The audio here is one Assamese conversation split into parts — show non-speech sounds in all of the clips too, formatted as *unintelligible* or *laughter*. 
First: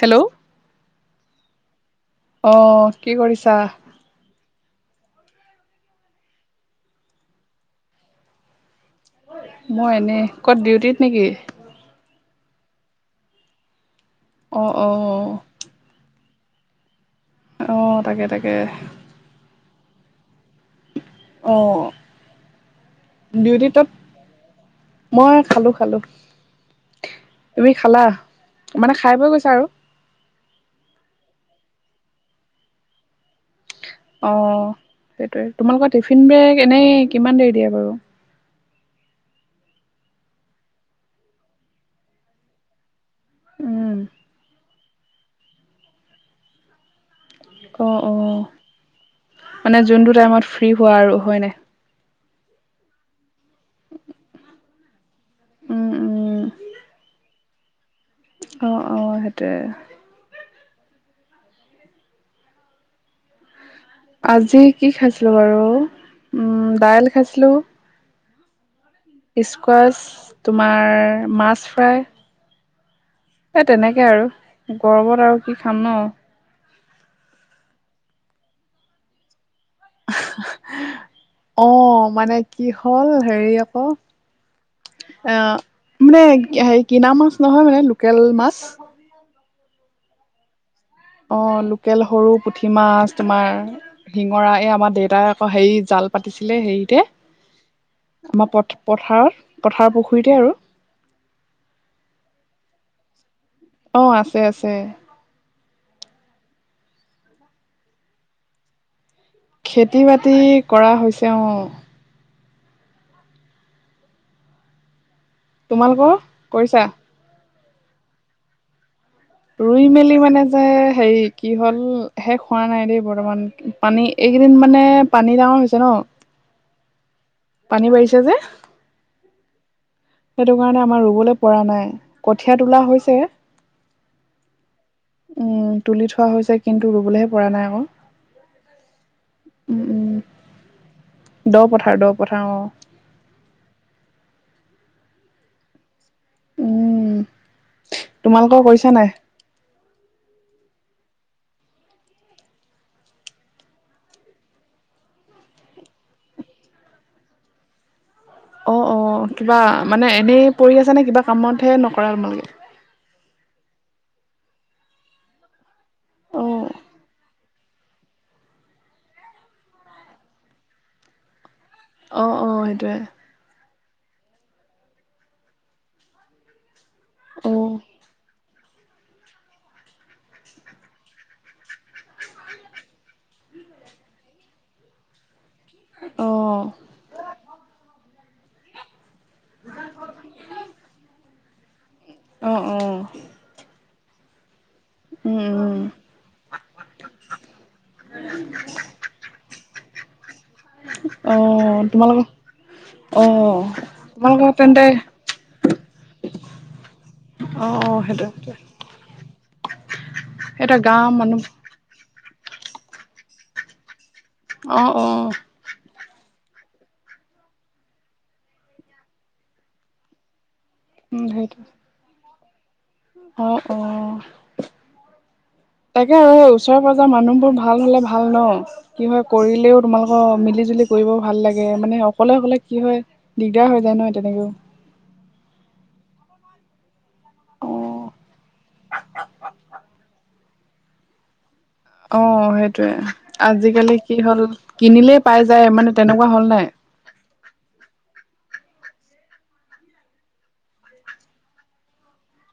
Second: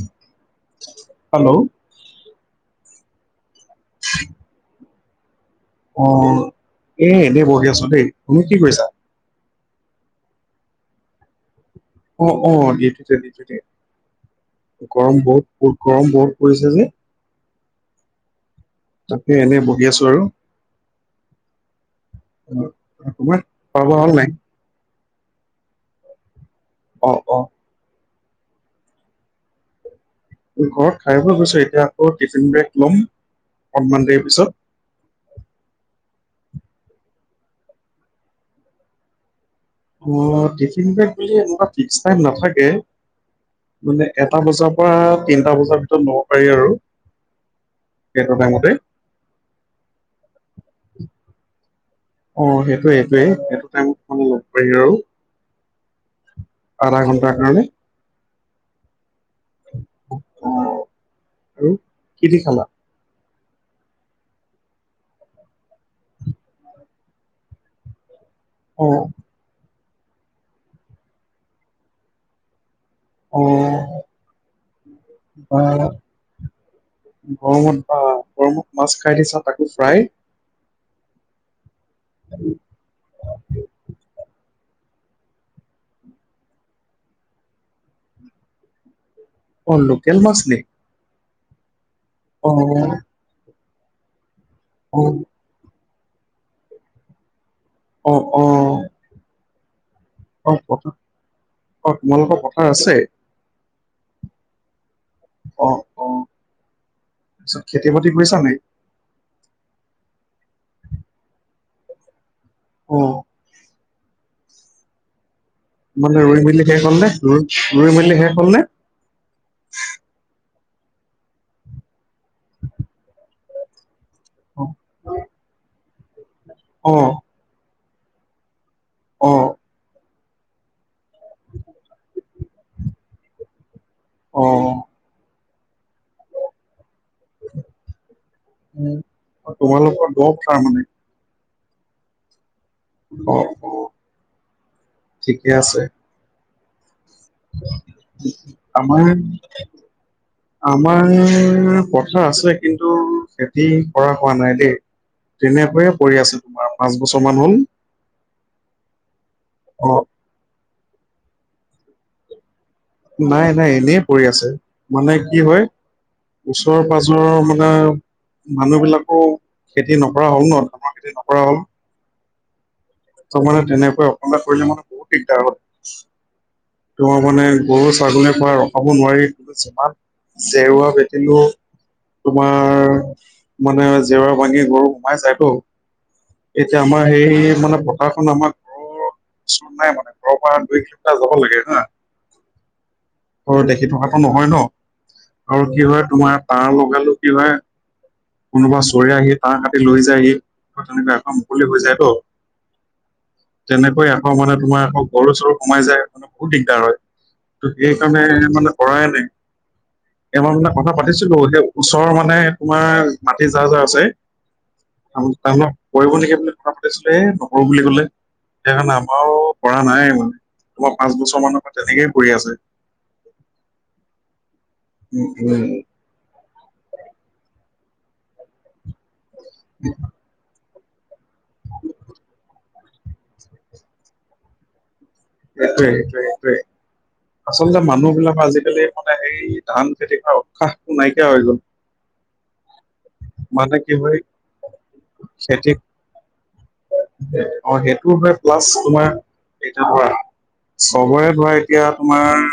হেল্ল'। হেল্ল' অ' কি কৰিছা? *inaudible* অ' এ, এনেই বহি আছোঁ দেই। তুমি কি কৰিছা? মই এনে, ক'ত ডিউটিত নেকি? অ', অ' ডিউটিতে ডিউটিতে। অ অ গৰম বহুত গৰম বহুত পৰিছে যে। অ' তাকে তাকে। তাকে এনে বহি আছোঁ আৰু। অ *unintelligible* ডিউটিত খোৱা বোৱা হ'ল নাই? মই খালোঁ খালোঁ। অ', অ'। তুমি খালা? মানে খাই বৈ গৈছা আৰু। ঘৰত খাই বৈ গৈছোঁ, এতিয়া আকৌ টিফিন ব্ৰেক ল'ম। অকনমান দেৰি অ' পিছত সেইটোয়েই। তোমালোকৰ টিফিন বেগ এনেই কিমান দেৰি দিয়ে বাৰু? মোৰ টিফিন বেগ বুলি এনেকুৱা ফিক্স টাইম নাথাকে উম মানে এটা বজাত পৰা তিনিটা বজাৰ ভিতৰত ল'ব পাৰি আৰু। অ', সেইটো অ' টাইমতে মানে যোনটো টাইমত ফ্ৰী হোৱা আৰু হয় নাই? অ' সেইটোৱে এইটোয়ে, এইটো টাইমত মানে লগ পাৰি আৰু। উ, উ। আধা ঘণ্টাৰ কাৰণে। অ', অ' সেইটোয়ে। *unintelligible* কি দি খালা? আজি কি খাইছিলোঁ বাৰু উম, দাইল খাইছিলো অ'। স্কছ, তোমাৰ মাছ ফ্ৰাই। হেই অ', তেনেকে আৰু, গৰবত আৰু কি বা খাম ন'। গৰমত বা, গৰমত মাছ খাই দি দিছা। তাকো ফ্ৰাই। অ মানে কি হ'ল হেৰি আকৌ অ মানে হেৰি কিনা মাছ নহয় মানে লোকেল মাছ। অ লোকেল মাছ নি? অ লোকেল সৰু অ', পুঠি মাছ তোমাৰ শিঙৰা এই আমাৰ দেউতাই অ হেই জাল পাতিছিলে হেৰিতে অ', আমাৰ প অ', পথাৰত পথাৰৰ পুখুৰীতে। আৰু অ পথাৰ অ তোমালোকৰ পথাৰ আছে? অ আছে আছে। অ অ তাৰপিছত খেতি বাতি কৰিছা নাই? খেতি বাতি কৰা হৈছে অ অঁ তোমালোকৰ মানে ৰুই মেলি কৰিছা শেষ হল নে ৰই ৰুই মেলিলি শেষ হলনে? ৰুই মেলি মানে যে হেৰি কি হ'ল শেষ হোৱা নাই দেই বৰ্তমান পানী। এইকেইদিন অ', মানে পানী ডাঙৰ হৈছে ন। উম পানী বাঢ়িছে যে। অ সেইটো কাৰণে আমাৰ ৰুবলৈ পৰা নাই কঠীয়া তোলা হৈছে এ অঁ অ উম তুলি থোৱা হৈছে কিন্তু ৰৰুবলৈহে, পৰা নাই আক, উম। অ', উম তোমালোকৰ দ উম পথাৰ মানে দ পথাৰ দ পথাৰ অ অ অ ঠিকে আছে। উম তোমালোকৰ কৰিছা আমাৰ নাই, আমাৰ পথাৰ আছে, কিন্তু খেতি কৰা হোৱা নাই দেই। তেনেকৈয়ে কৰি আছে তোমাৰ পাঁচ বছৰ মান হল। অ অ কিবা অ মানে এনেই পৰি আছ নে কিবা কামতহে নকৰা তোমালোকে।, নাই নাই এনেই পৰি আছে মানে কি হয় অ ওচৰ পাজৰৰ মানে মানুহ বিলাকো খেতি নকৰা হ'ল ন ধানৰ খেতি নকৰা হ'ল। অ অ সেইটোৱে মানে তেনেকৈ অকলে কৰিলে মানে বহুত দিগদাৰ হয়। ত মানে অ গৰু ছাগলীৰ পৰা ৰখাব নোৱাৰি যিমান জেৰুৱা ভেটিলেও তোমাৰ মানে জেৰুৱা ভাঙি গৰু সোমাই যায়তো। অ এতিয়া আমাৰ সেই মানে পথাৰখন আমাৰ ঘৰৰ ওচৰত নাই মানে ঘৰৰ পৰা দুই কিলোমিটাৰ যাব লাগে। হা অ অ দেখি থকাতটো নহয় ন উম আৰু উম কি হয় তোমাৰ তাঁৰ লগালে কি হয় কোনোবা চুৰে আহি তাঁৰ কাতি লৈ যায়হি। তেনেকুৱা এখন আকৌ অ মুকলি হৈ যায় তোমালোকৰ অ ত' তেনেকৈ আকৌ তোমালোকৰ মানে তোমাৰ তেন্তে আকৌ গৰু চৰু সোমাই যায় মানে বহুত দিগদাৰ হয় ত' অ অ সেইকাৰণে সেইটো সেইটোৱে মানে কৰাই নাই এই মাহত মানে এটা কথা গাঁৱৰ পাতিছিলোঁ মানুহ এতিয়া ওচৰৰ মানে তোমাৰ মাটি জাৰ জাৰ আছে অ অ তাৰ কৰিব নেকি বুলি কথা পাতিছিলো এই নকৰো বুলি কলে সেইকাৰণে আমাৰো পৰা নাই মানে। তোমাৰ পাঁচ উম বছৰ সেইটো মানৰ পৰা তেনেকেই কৰি আছে। অ', অ'। উম, উম, তাকে আৰু ওচৰ-পাঁজৰ মানুহবোৰ ভাল হ'লে ভাল ন, কি হয় কৰিলেও তোমালোকৰ মিলি-জুলি কৰিব ভাল লাগে, মানে অকলে, অকলে কি হয় দিগদাৰ হৈ যায় নহয় তেনেকেও। এইটোৱে, এইটোৱে, এইটোৱে। আচলতে, অ', মানুহ বিলাকৰ আজিকালি মানে, হেৰি ধান খেতি কৰা উৎসাহটো নাইকিয়া হৈ গ'ল। অ', সেইটোৱে, মানে আজিকালি কি হয় হ'ল কিনিলেই পাই যায় খেতি মানে তেনেকুৱা হ'ল নাই। অ', সেইটো হয়। প্লাছ তোমাৰ এতিয়া ধৰা চবৰে ধৰা এতিয়া তোমাৰ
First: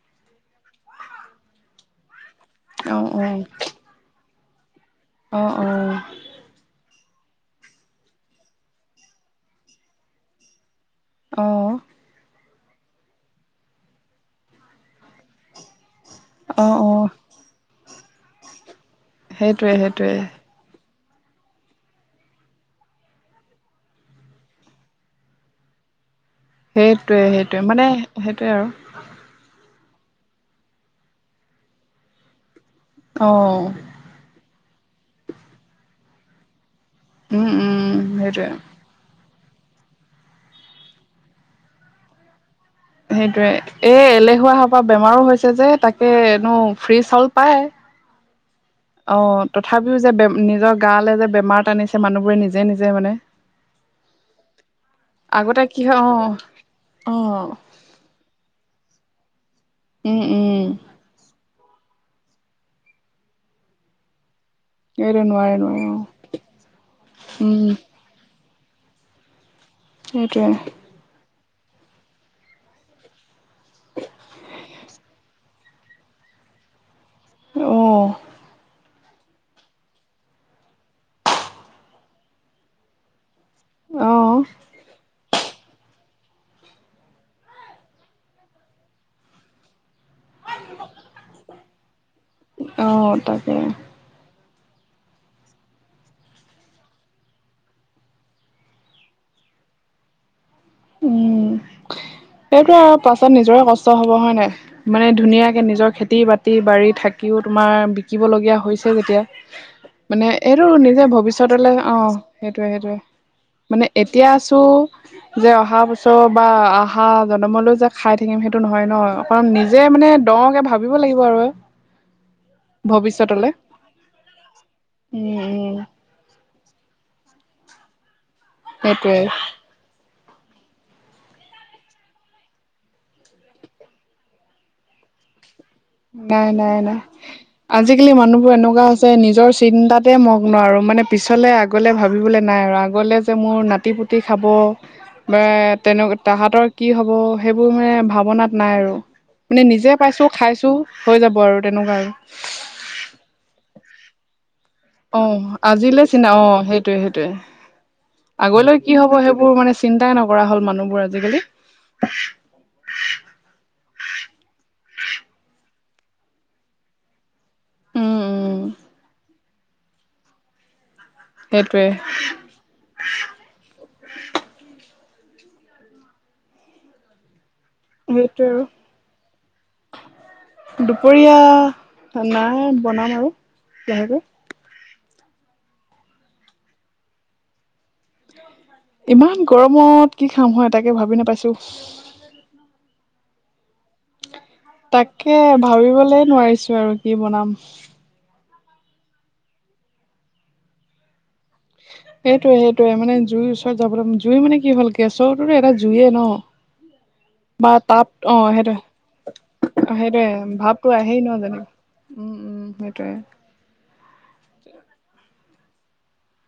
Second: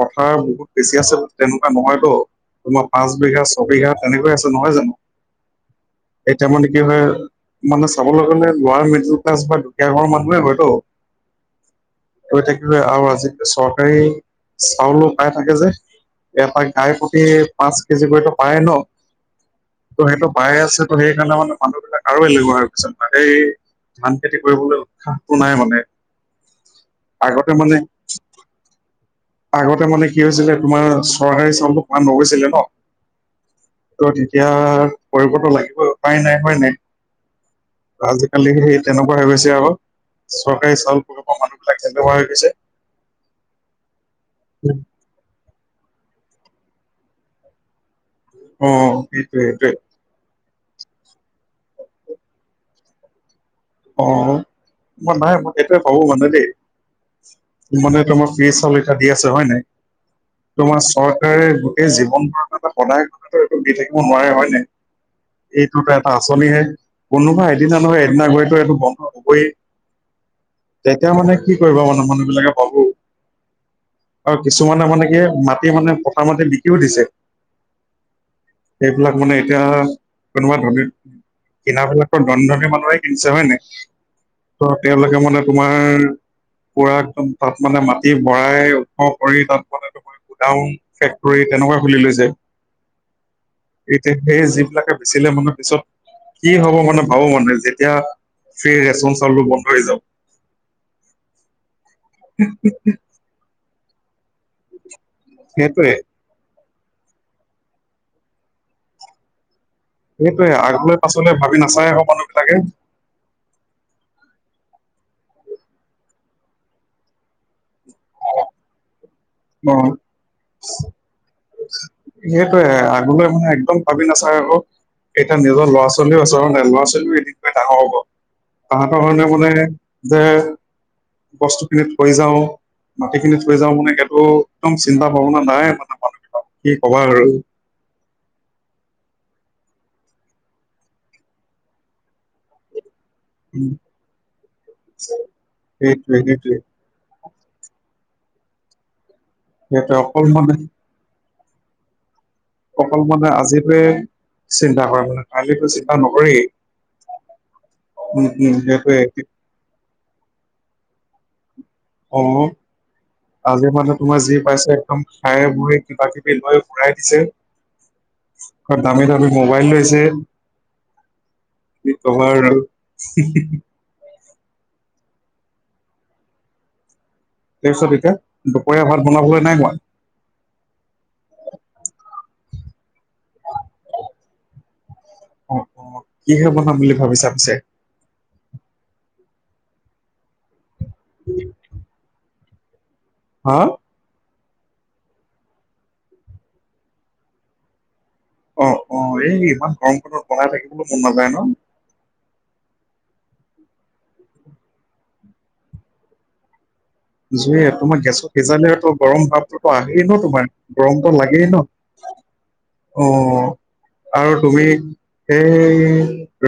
পথাৰ বহুত বেছি আছে, তেনেকুৱা নহয়তো। তোমাৰ অ', পাঁচ অ', বিঘ, ছয় বিঘা তেনেকে আছে নহয় জনো। অ', অ'। এতিয়া মানে কি হয়, মানে চাবলৈ গ'লে, লোৱাৰ মিডল ক্লাচ বা দুখীয়া ঘৰ মানুহে হয়তো। অ'। গৈ থাকিলে, আৰু আজিকালি চৰকাৰী চাউলো পাই থাকে যে। এটাই অ', গাই অ', প্ৰতি পাঁচ কেজি কৈতো পায়ে ন, সেইটোৱে ত সেইটোৱে সেইটো পায়ে আছে। ত' সেইকাৰণে মানে, মানুহবিলাক আৰু এলেহুৱা হৈ চব তাতেই, এই ধান খেতি কৰিবলৈ উৎসাহটো নাই মানে। সেইটোৱে, সেইটোৱে মানে সেইটোৱে আৰু। আগতে মানে কি হৈছিলে, তোমাৰ চৰকাৰী চাউলতো পোৱা নগৈছিলে ন। অ'। তেতিয়া কৰিবটো লাগিবই, উপায় নাই হয় নাই উম, উম, সেইটোৱে। আজিকালি সেই তেনেকুৱা হৈ গৈছে আকৌ, চৰকাৰী চাউল পোৱা পৰা মানুহ বিলাক এলেহুৱা হৈ গৈছে। সেইটোয়ে, এ এলেহুৱা হোৱা পৰা বেমাৰো হৈছে যে তাকে নো ফ্ৰী চাউল পায়। *inaudible* সেইটোৱে অ', সেইটোৱে তথাপিও যে নিজৰ গা লৈ যে, বেমাৰ টানিছে মানুহবোৰে নিজে, নিজে মানে। অ', মই নাই, মই আগতে এইটোৱে কি হয় ভাবো অ মানে দেই। অ মানে তোমাৰ ফ্ৰী চাউল এতিয়া দি আছে হয় নাই। উম, উম। তোমাৰ চৰকাৰে গোটেই জীৱন-মৰণলৈ সদায় এইটো দি থাকিব নোৱাৰে হয় নাই। এইটো নোৱাৰে নোৱাৰে এইটোতো অ এটা আঁচনিহে, কোনোবা উম এদিনা নহয় এ এদিনা গৈটো এইটো বন্ধ হ'বই। সেইটোৱে। তেতিয়া মানে, কি কৰিব মানে মানুহ বিলাকে ভাবোঁ। আৰু কিছুমানে মানে কি, মাটি মানে পথাৰৰ মাটি বিকিও দিছে। অ'। সেইবিলাক মানে এতিয়া, কোনোবা ধনী কিনাবিলাকতো ধনী, ধনী মানুহে কিনিছে হয় নাই। অ ত' তেওঁলোকে মানে তোমাৰ পুৰা তাত মানে, মাটি ভৰাই ওখ কৰি তাত তাতে তোমাৰ, গুডাউন, ফেক্টৰী তেনেকুৱা খুলি লৈছে। অ তাকে এতিয়া সেই, যিবিলাকে বেচিলে মানে পিছত কি হ'ব মানে ভাবো মানে, যেতিয়া ফ্ৰী ৰেচন চাউলবোৰ বন্ধ হৈ যাব। উম, সেইটো আৰু পাছত নিজৰে কষ্ট হ'ব হয় নাই। মানে ধুনীয়াকৈ সেইটোৱে নিজৰ খেতি-বাতি-বাৰী থাকিও তোমাৰ বিকিব লগীয়া হৈছে যেতিয়া মানে সেইটোয়ে এইটো আগলৈ নিজে পাছলৈ ভাবি ভৱিষ্যতলৈ নাচায় আকৌ অঁ মানুহ বিলাকে। সেইটোৱে সেইটোৱে মানে এতিয়া আছোঁ যে আহা বছৰ বা আহা জনমলৈ যে খাই থাকিম সেইটো নহয় ন অকণ নিজে মানে দওঁকে ভাবিব লাগিব আৰু সেইটোয়ে আগলৈ মানে ভৱিষ্যতলে একদম ভাবি নাচায় আকৌ উম এতিয়া নিজৰ উম ল'ৰা ছোৱালী চলি আছ হয় নে ল'ৰা ছোৱালীও এদিন গৈ ডাঙৰ হ'ব তাহাঁতৰ সেইটোৱে কাৰণে মানে যে বস্তু খিনি থৈ যাওঁ মাটিখিনি থৈ যাওঁ বুলি সেইটো একদম চিন্তা ভাৱনা নাই মানে। মানুহবিলাক নাই কি নাই নাই ক'বা আৰু। আজিকালি মানুহবোৰ এনেকুৱা হৈছে নিজৰ চিন্তাতে মগ্ন আৰু মানে পিছলে আগ গলে ভাবিবলৈ নাই আৰু আগলৈ যে মোৰ উম। নাতি পুতি খাব বা তেনেক সেইটোৱে সেইটোৱে তাহাঁতৰ কি হ'ব সেইবোৰ মানে ভাৱনাত নাই আৰু মানে নিজে সেইটোৱে পাইছো অকল মানে খাইছো হৈ যাব আৰু তেনেকুৱা আৰু অকল মানে আজিটোৱে চিন্তা কৰে মানে অহ কাইলৈতো চিন্তা আজিলৈ চিনা নকৰেই অ সেইটোয়ে সেইটোয়ে উম উম আগলৈ কি সেইটোৱে হব সেইবোৰ মানে চিন্তাই নকৰা হল মানুহবোৰ আজিকালি অ আজিয়ে মানে তোমাৰ যি পাইছে একদম খাই বৈ কিবা কিবি লৈ উৰাই দিছে উম উম *unintelligible* দামী দামী মোবাইল লৈছে সেইটোৱে কি কবা আৰু তাৰপিছত এতিয়া সেইটোৱে আৰু দুপৰীয়া ভাত বনাবলৈ নাই হোৱা দুপৰীয়া নাই বনাম আৰু লাহেকে কিহে বনাম বুলি ভাবিছা পিছে ইমান গৰমত কি খাম হয় তাকে ভাবি নাপাইছো হা তাকে ভাবিবলে নোৱাৰিছো আৰু কি বনাম অ অ এই ইমান গৰম খনত বনাই থাকিবলৈ মন নাযায় ন সেইটোৱে সেইটোৱে মানে জুইৰ ওচৰত যাবলৈ জুই মানে কি হ'ল গেছৰটোতো এটা জুইয়ে ন জুই *unintelligible* বা তোমাৰ গেছত তাপ অ সিজালে তো গৰম ভাৱটোতো সেইটোৱে আহেই ন সেইটোৱে তোমাৰ ভাৱটো গৰমটো আহেই ন লাগেই জেনেও উম উম অ সেইটোয়ে আৰু তুমি সেই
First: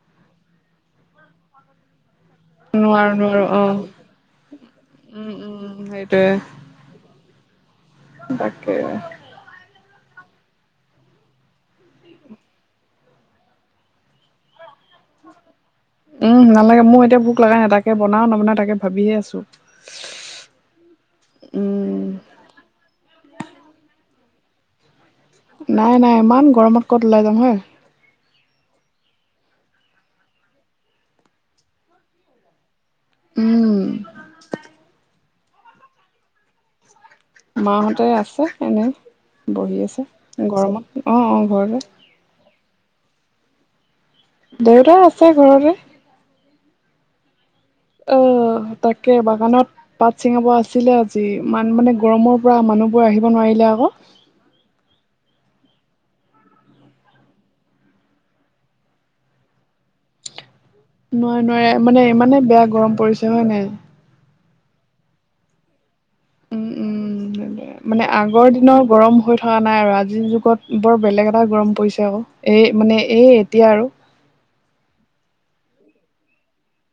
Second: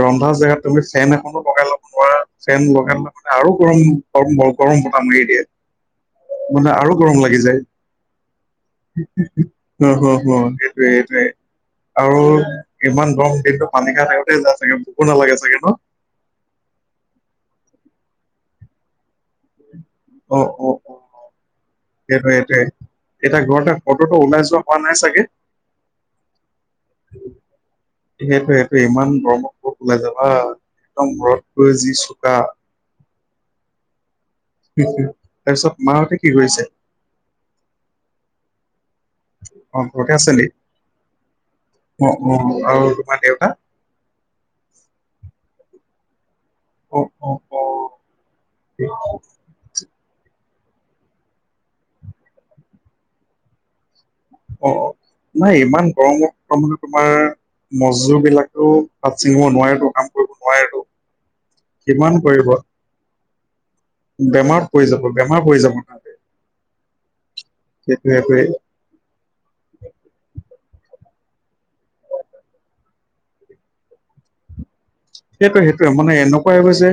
ৰন্ধা জেগাত তুমি ফেন এখনো লগাই ল'ব পৰা ফেন লগাই নোৱাৰো মানে নোৱাৰো আৰু অ গৰম গৰম বতাহ মাৰি উম দিয়ে উম সেইটোৱে মানে আৰু গৰম লাগি যায় তাকে হ হ হ সেইটোৱে সেইটোৱে আৰু ইমান গৰম দিনতো পানী খাই থাকোতে যায় চাগে ভোকো নালাগে চাগে ন উম নালাগে মোৰ এতিয়া ভোক লগা নাই তাকে বনাম নবনাও তাকে ভাবিহে আছো অ অ অ উম সেইটোৱে সেইটোৱে এতিয়া ঘৰতে ক'তটো ওলাই যোৱা হোৱা নাই চাগে নাই নাই ইমান গৰমত ক'ত ওলাই যাম হয় সেইটোৱে সেইটোৱে ইমান গৰমত ক'ত ওলাই যাবা একদম ৰ'দটোৱে যি চোকা উম তাৰ পিছত মাহঁতে কি কৰিছে মাহঁতে আছে এনেই বহি অ', আছে ঘৰতে নি? গৰমত অ অ ঘৰতে অ অ আৰু তোমাৰ দেউতা দেউতা আছে ঘৰতে অ অ অ' অহ তাকে অ' বাগানত পাত চিঙাব আছিলে আজি মান মানে গৰমৰ পৰা মানুহবোৰ আহিব নোৱাৰিলে আক অ নাই ইমান গৰমত ত মানে তোমাৰ মজজুৰ বিলাকো পাত চিঙিব নোৱাৰেতো কাম কৰিব নোৱাৰেতো নোৱাৰে নোৱাৰে মানে কিমান ইমানে কৰিব বেয়া গৰম পৰিছে হয় নাই বেমাৰত পৰি যাব বেমাৰ পৰি যাব উম মানে সেইটোৱে আগৰ দিনৰ গৰম হৈ থকা নাই আৰু আজিৰ যুগত বৰ বেলেগ এটা গৰম পৰিছে আকৌ এই মানে এই এতিয়া আৰু সেইটোৱে সেইটোৱে মানে এনেকুৱাই হৈ গৈছে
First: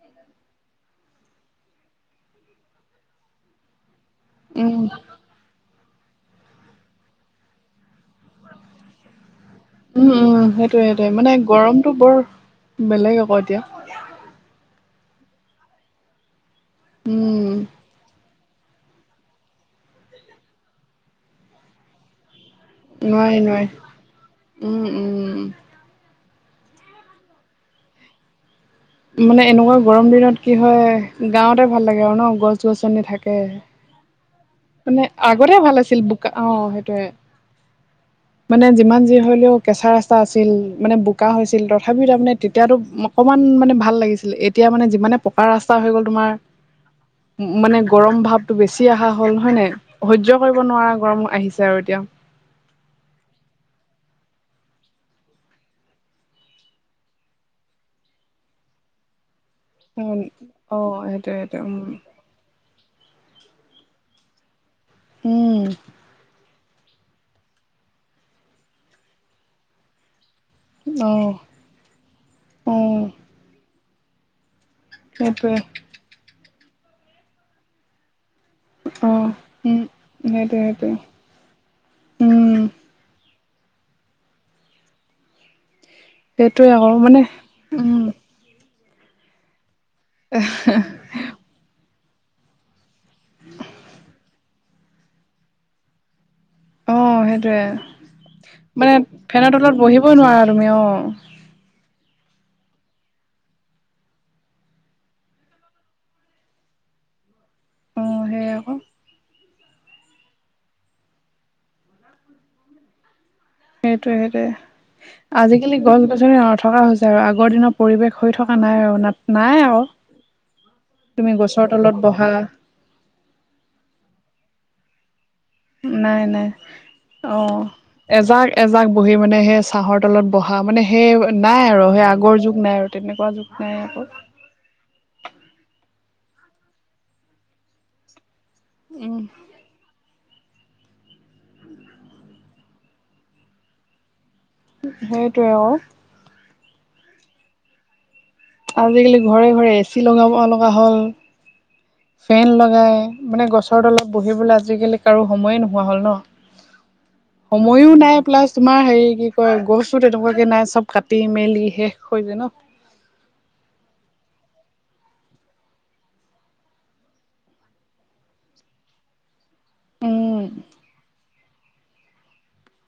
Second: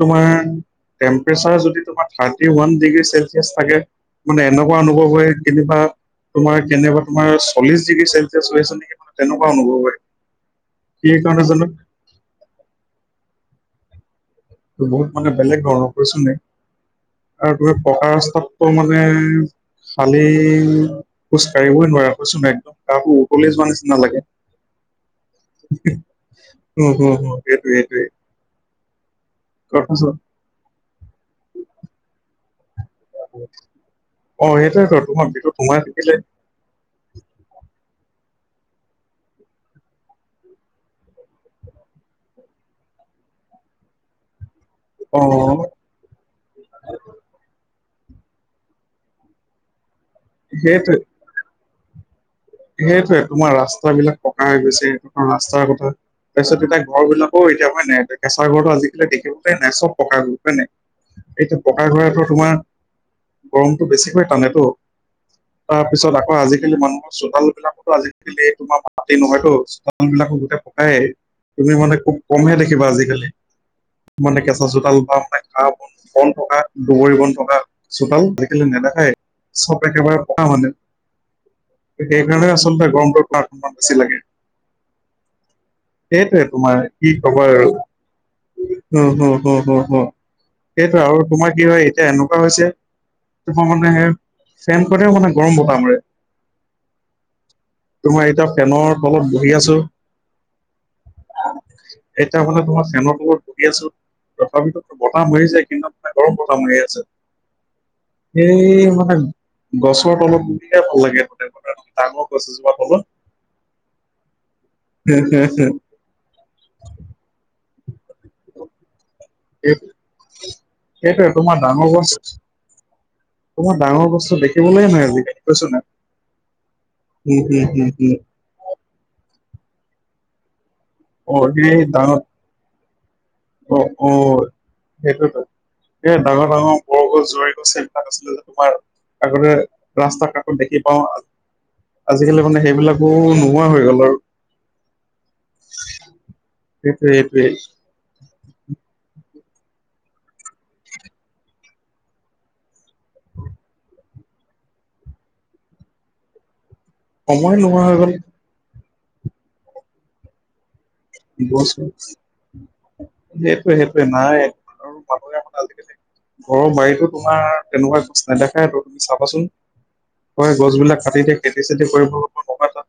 তোমাৰ টেম্পাৰেচাৰ যদি তোমাৰ থাৰ্টি ওৱান ডিগ্ৰী চেলচিয়াছ থাকে মানে এনেকুৱা উম অনুভৱ হয় কেনিবা তোমাৰ কেনেবা তোমাৰ চল্লিশ ডিগ্ৰী চেলচিয়াচ হৈছে নেকি তেনেকুৱা অনুভৱ হয় উম উম সেইটোৱে কি সেইটোৱে মানে কাৰণে জানো গৰমটো বৰ বেলেগ আকৌ এতিয়া বহুত মানে বেলেগ ধৰণৰ কৈছোনে উম আৰু তোৰ পকা ৰাস্তাত ত মানে খালী খোজ কঢ়িবই নোৱাৰে কৈছো নাই একদম গাটো নোৱাৰি উতলি নোৱাৰি যোৱা নিচিনা লাগে উম উম উম হুম সেটোৱে সেটোৱে মানে এনেকুৱা গৰম দিনত কি হয় গাওঁতে ভাল লাগে আৰু ন গছ গছনি থাক কে অ সেইটোৱেতো মানে তোমাৰ ভিতৰত আগতে ভাল সোমাই আছিল থাকিলে বোকা অ সেইটোৱে *inaudible* মানে যিমান যি হলেও কেঁচা ৰাস্তা আছিল মানে বোকা হৈছিল তথাপিও তাৰমানে তেতিয়াতো অকণমান মানে ভা ভাল লাগিছিলে এতিয়া মানে যিমানে অ পকা ৰাস্তা হৈ গ'ল তোমাৰ মানে গৰম ভাৱতো বেছি আহা হল হয় নাই সহ্য কৰিব নোৱাৰা সেইটোৱে গৰম আহিছে এ আৰু এতিয়া সেইটোৱে তোমাৰ ৰাস্তাবিলাক পকা হৈ গৈছে ৰাস্তাৰ কথা তাৰপিছত তেতিয়া ঘৰ বিলাকো এতিয়া হয় নাই কেঁচাৰ ঘৰটো আজিকালি দেখিব হয় নাই চব পকা ঘৰ হয় নাই অ সেইটোৱে সেইটোৱে এতিয়া পকা উম ঘৰটোৰ তোমাৰ গৰমটো বেছিকৈ টানেতো উম তাৰপিছত আকৌ আজিকালি মানুহ চোতাল বিলাকতো আজিকালি তোমাৰ মাতি নহয়তো চোতাল বিলাকো গোটেই প কাই অ তুমি মানে খুব কমহে অ দেখিবা আজিকালি মানে কেঁচা চোতাল সেইটোৱে *unintelligible* বন থকা দুবৰি বন থকা চোতাল অ নেদেখাই চব উম একেবাৰে পকা সেইটোৱে মানে সেইটোৱে সেইকাৰণে উম আচলতে গৰমটোত তাৰ অকমান বেছি লাগে সেইটোৱে তোমাৰ আকৌ কি মানে কবা আৰু উম হুম হুম হুম হুম হুম সেইটো আৰু তোমাৰ কি হয় এতিয়া এনেকুৱা হৈছে মানে সে ফেনখনেও মানে গৰম বতাহ মাৰে অ সেইটোয়ে তোমাৰ এতিয়া ফেনৰ মানে তলত বহি ফেনৰ তলত আছো বহিবই নোৱাৰা তুমি অ এতা হলে বহা ফেনত বহি আছো তথাপিতো বতাহ মাৰিছে কিন্তু গৰম বতাহ মাৰি আছে অ সেই আকৌ হেই মহান গছৰ তলত বহিহে ভাল লাগে ততে ডাঙৰ গছ এজোপা তলত সেইটোয়ে সেইটোয়ে আজিকালি সেই গছ গছনি নথকা হৈছে হয় আগৰ দিনৰ পৰিৱেশ হৈ থকা নাই আৰু নাত এই এইটোৱে তোমাৰ গছৰ ডাঙৰ তলত বহা গছ তোমাৰ ডাঙৰ বস্তু দেখিবলে নাই আজি কালি নাই নাই অ হুম, হুম, হুম। এজাক এজাক বহি মানে সেই চাহৰ তলত বহা মানে সেই অ', নাই আৰু সেই ডাঙৰ আগৰ যুগ নাই আৰু তেনেকুৱা যুগ নাই আকৌ সেইটোৱেতো এ ডাঙৰ ডাঙৰ বৰগছ জৰীগছ সেই বিলাক আছিলে যে তোমাৰ উম আগতে ৰাস্তাৰ কাষ দেখি পাওঁ আজিকালি মানে সেইবিলাকো নোহোৱা হৈ গ'ল আৰু সেইটোৱে অ এইটোৱে এইটোৱে আজিকালি ঘৰে ঘৰে এ চি লগাব লগা হ'ল ফেন লগাই মানে গছৰ তলত বহিবলে আজিকালি কাৰো সময়ে নোহোৱা হ'ল ন সময় নোহোৱা সময়ো হৈ গ'ল নাই প্লাছ তোমাৰ হেৰি কি কয় গছো তেনেকুৱাকে নাই চব কাটি মেলি গছ শেষ কৰি দিলে ন সেইটোৱে সেইটোয়ে নাই *unintelligible* ঘৰৰ বাৰীতো তোমাৰ তেনেকুৱা গছ নেদেখাইতো তুমি চাবাচোন উম হয় গছবিলাক কাটি এতিয়া খেতি চেতি কৰিব নহয় তাত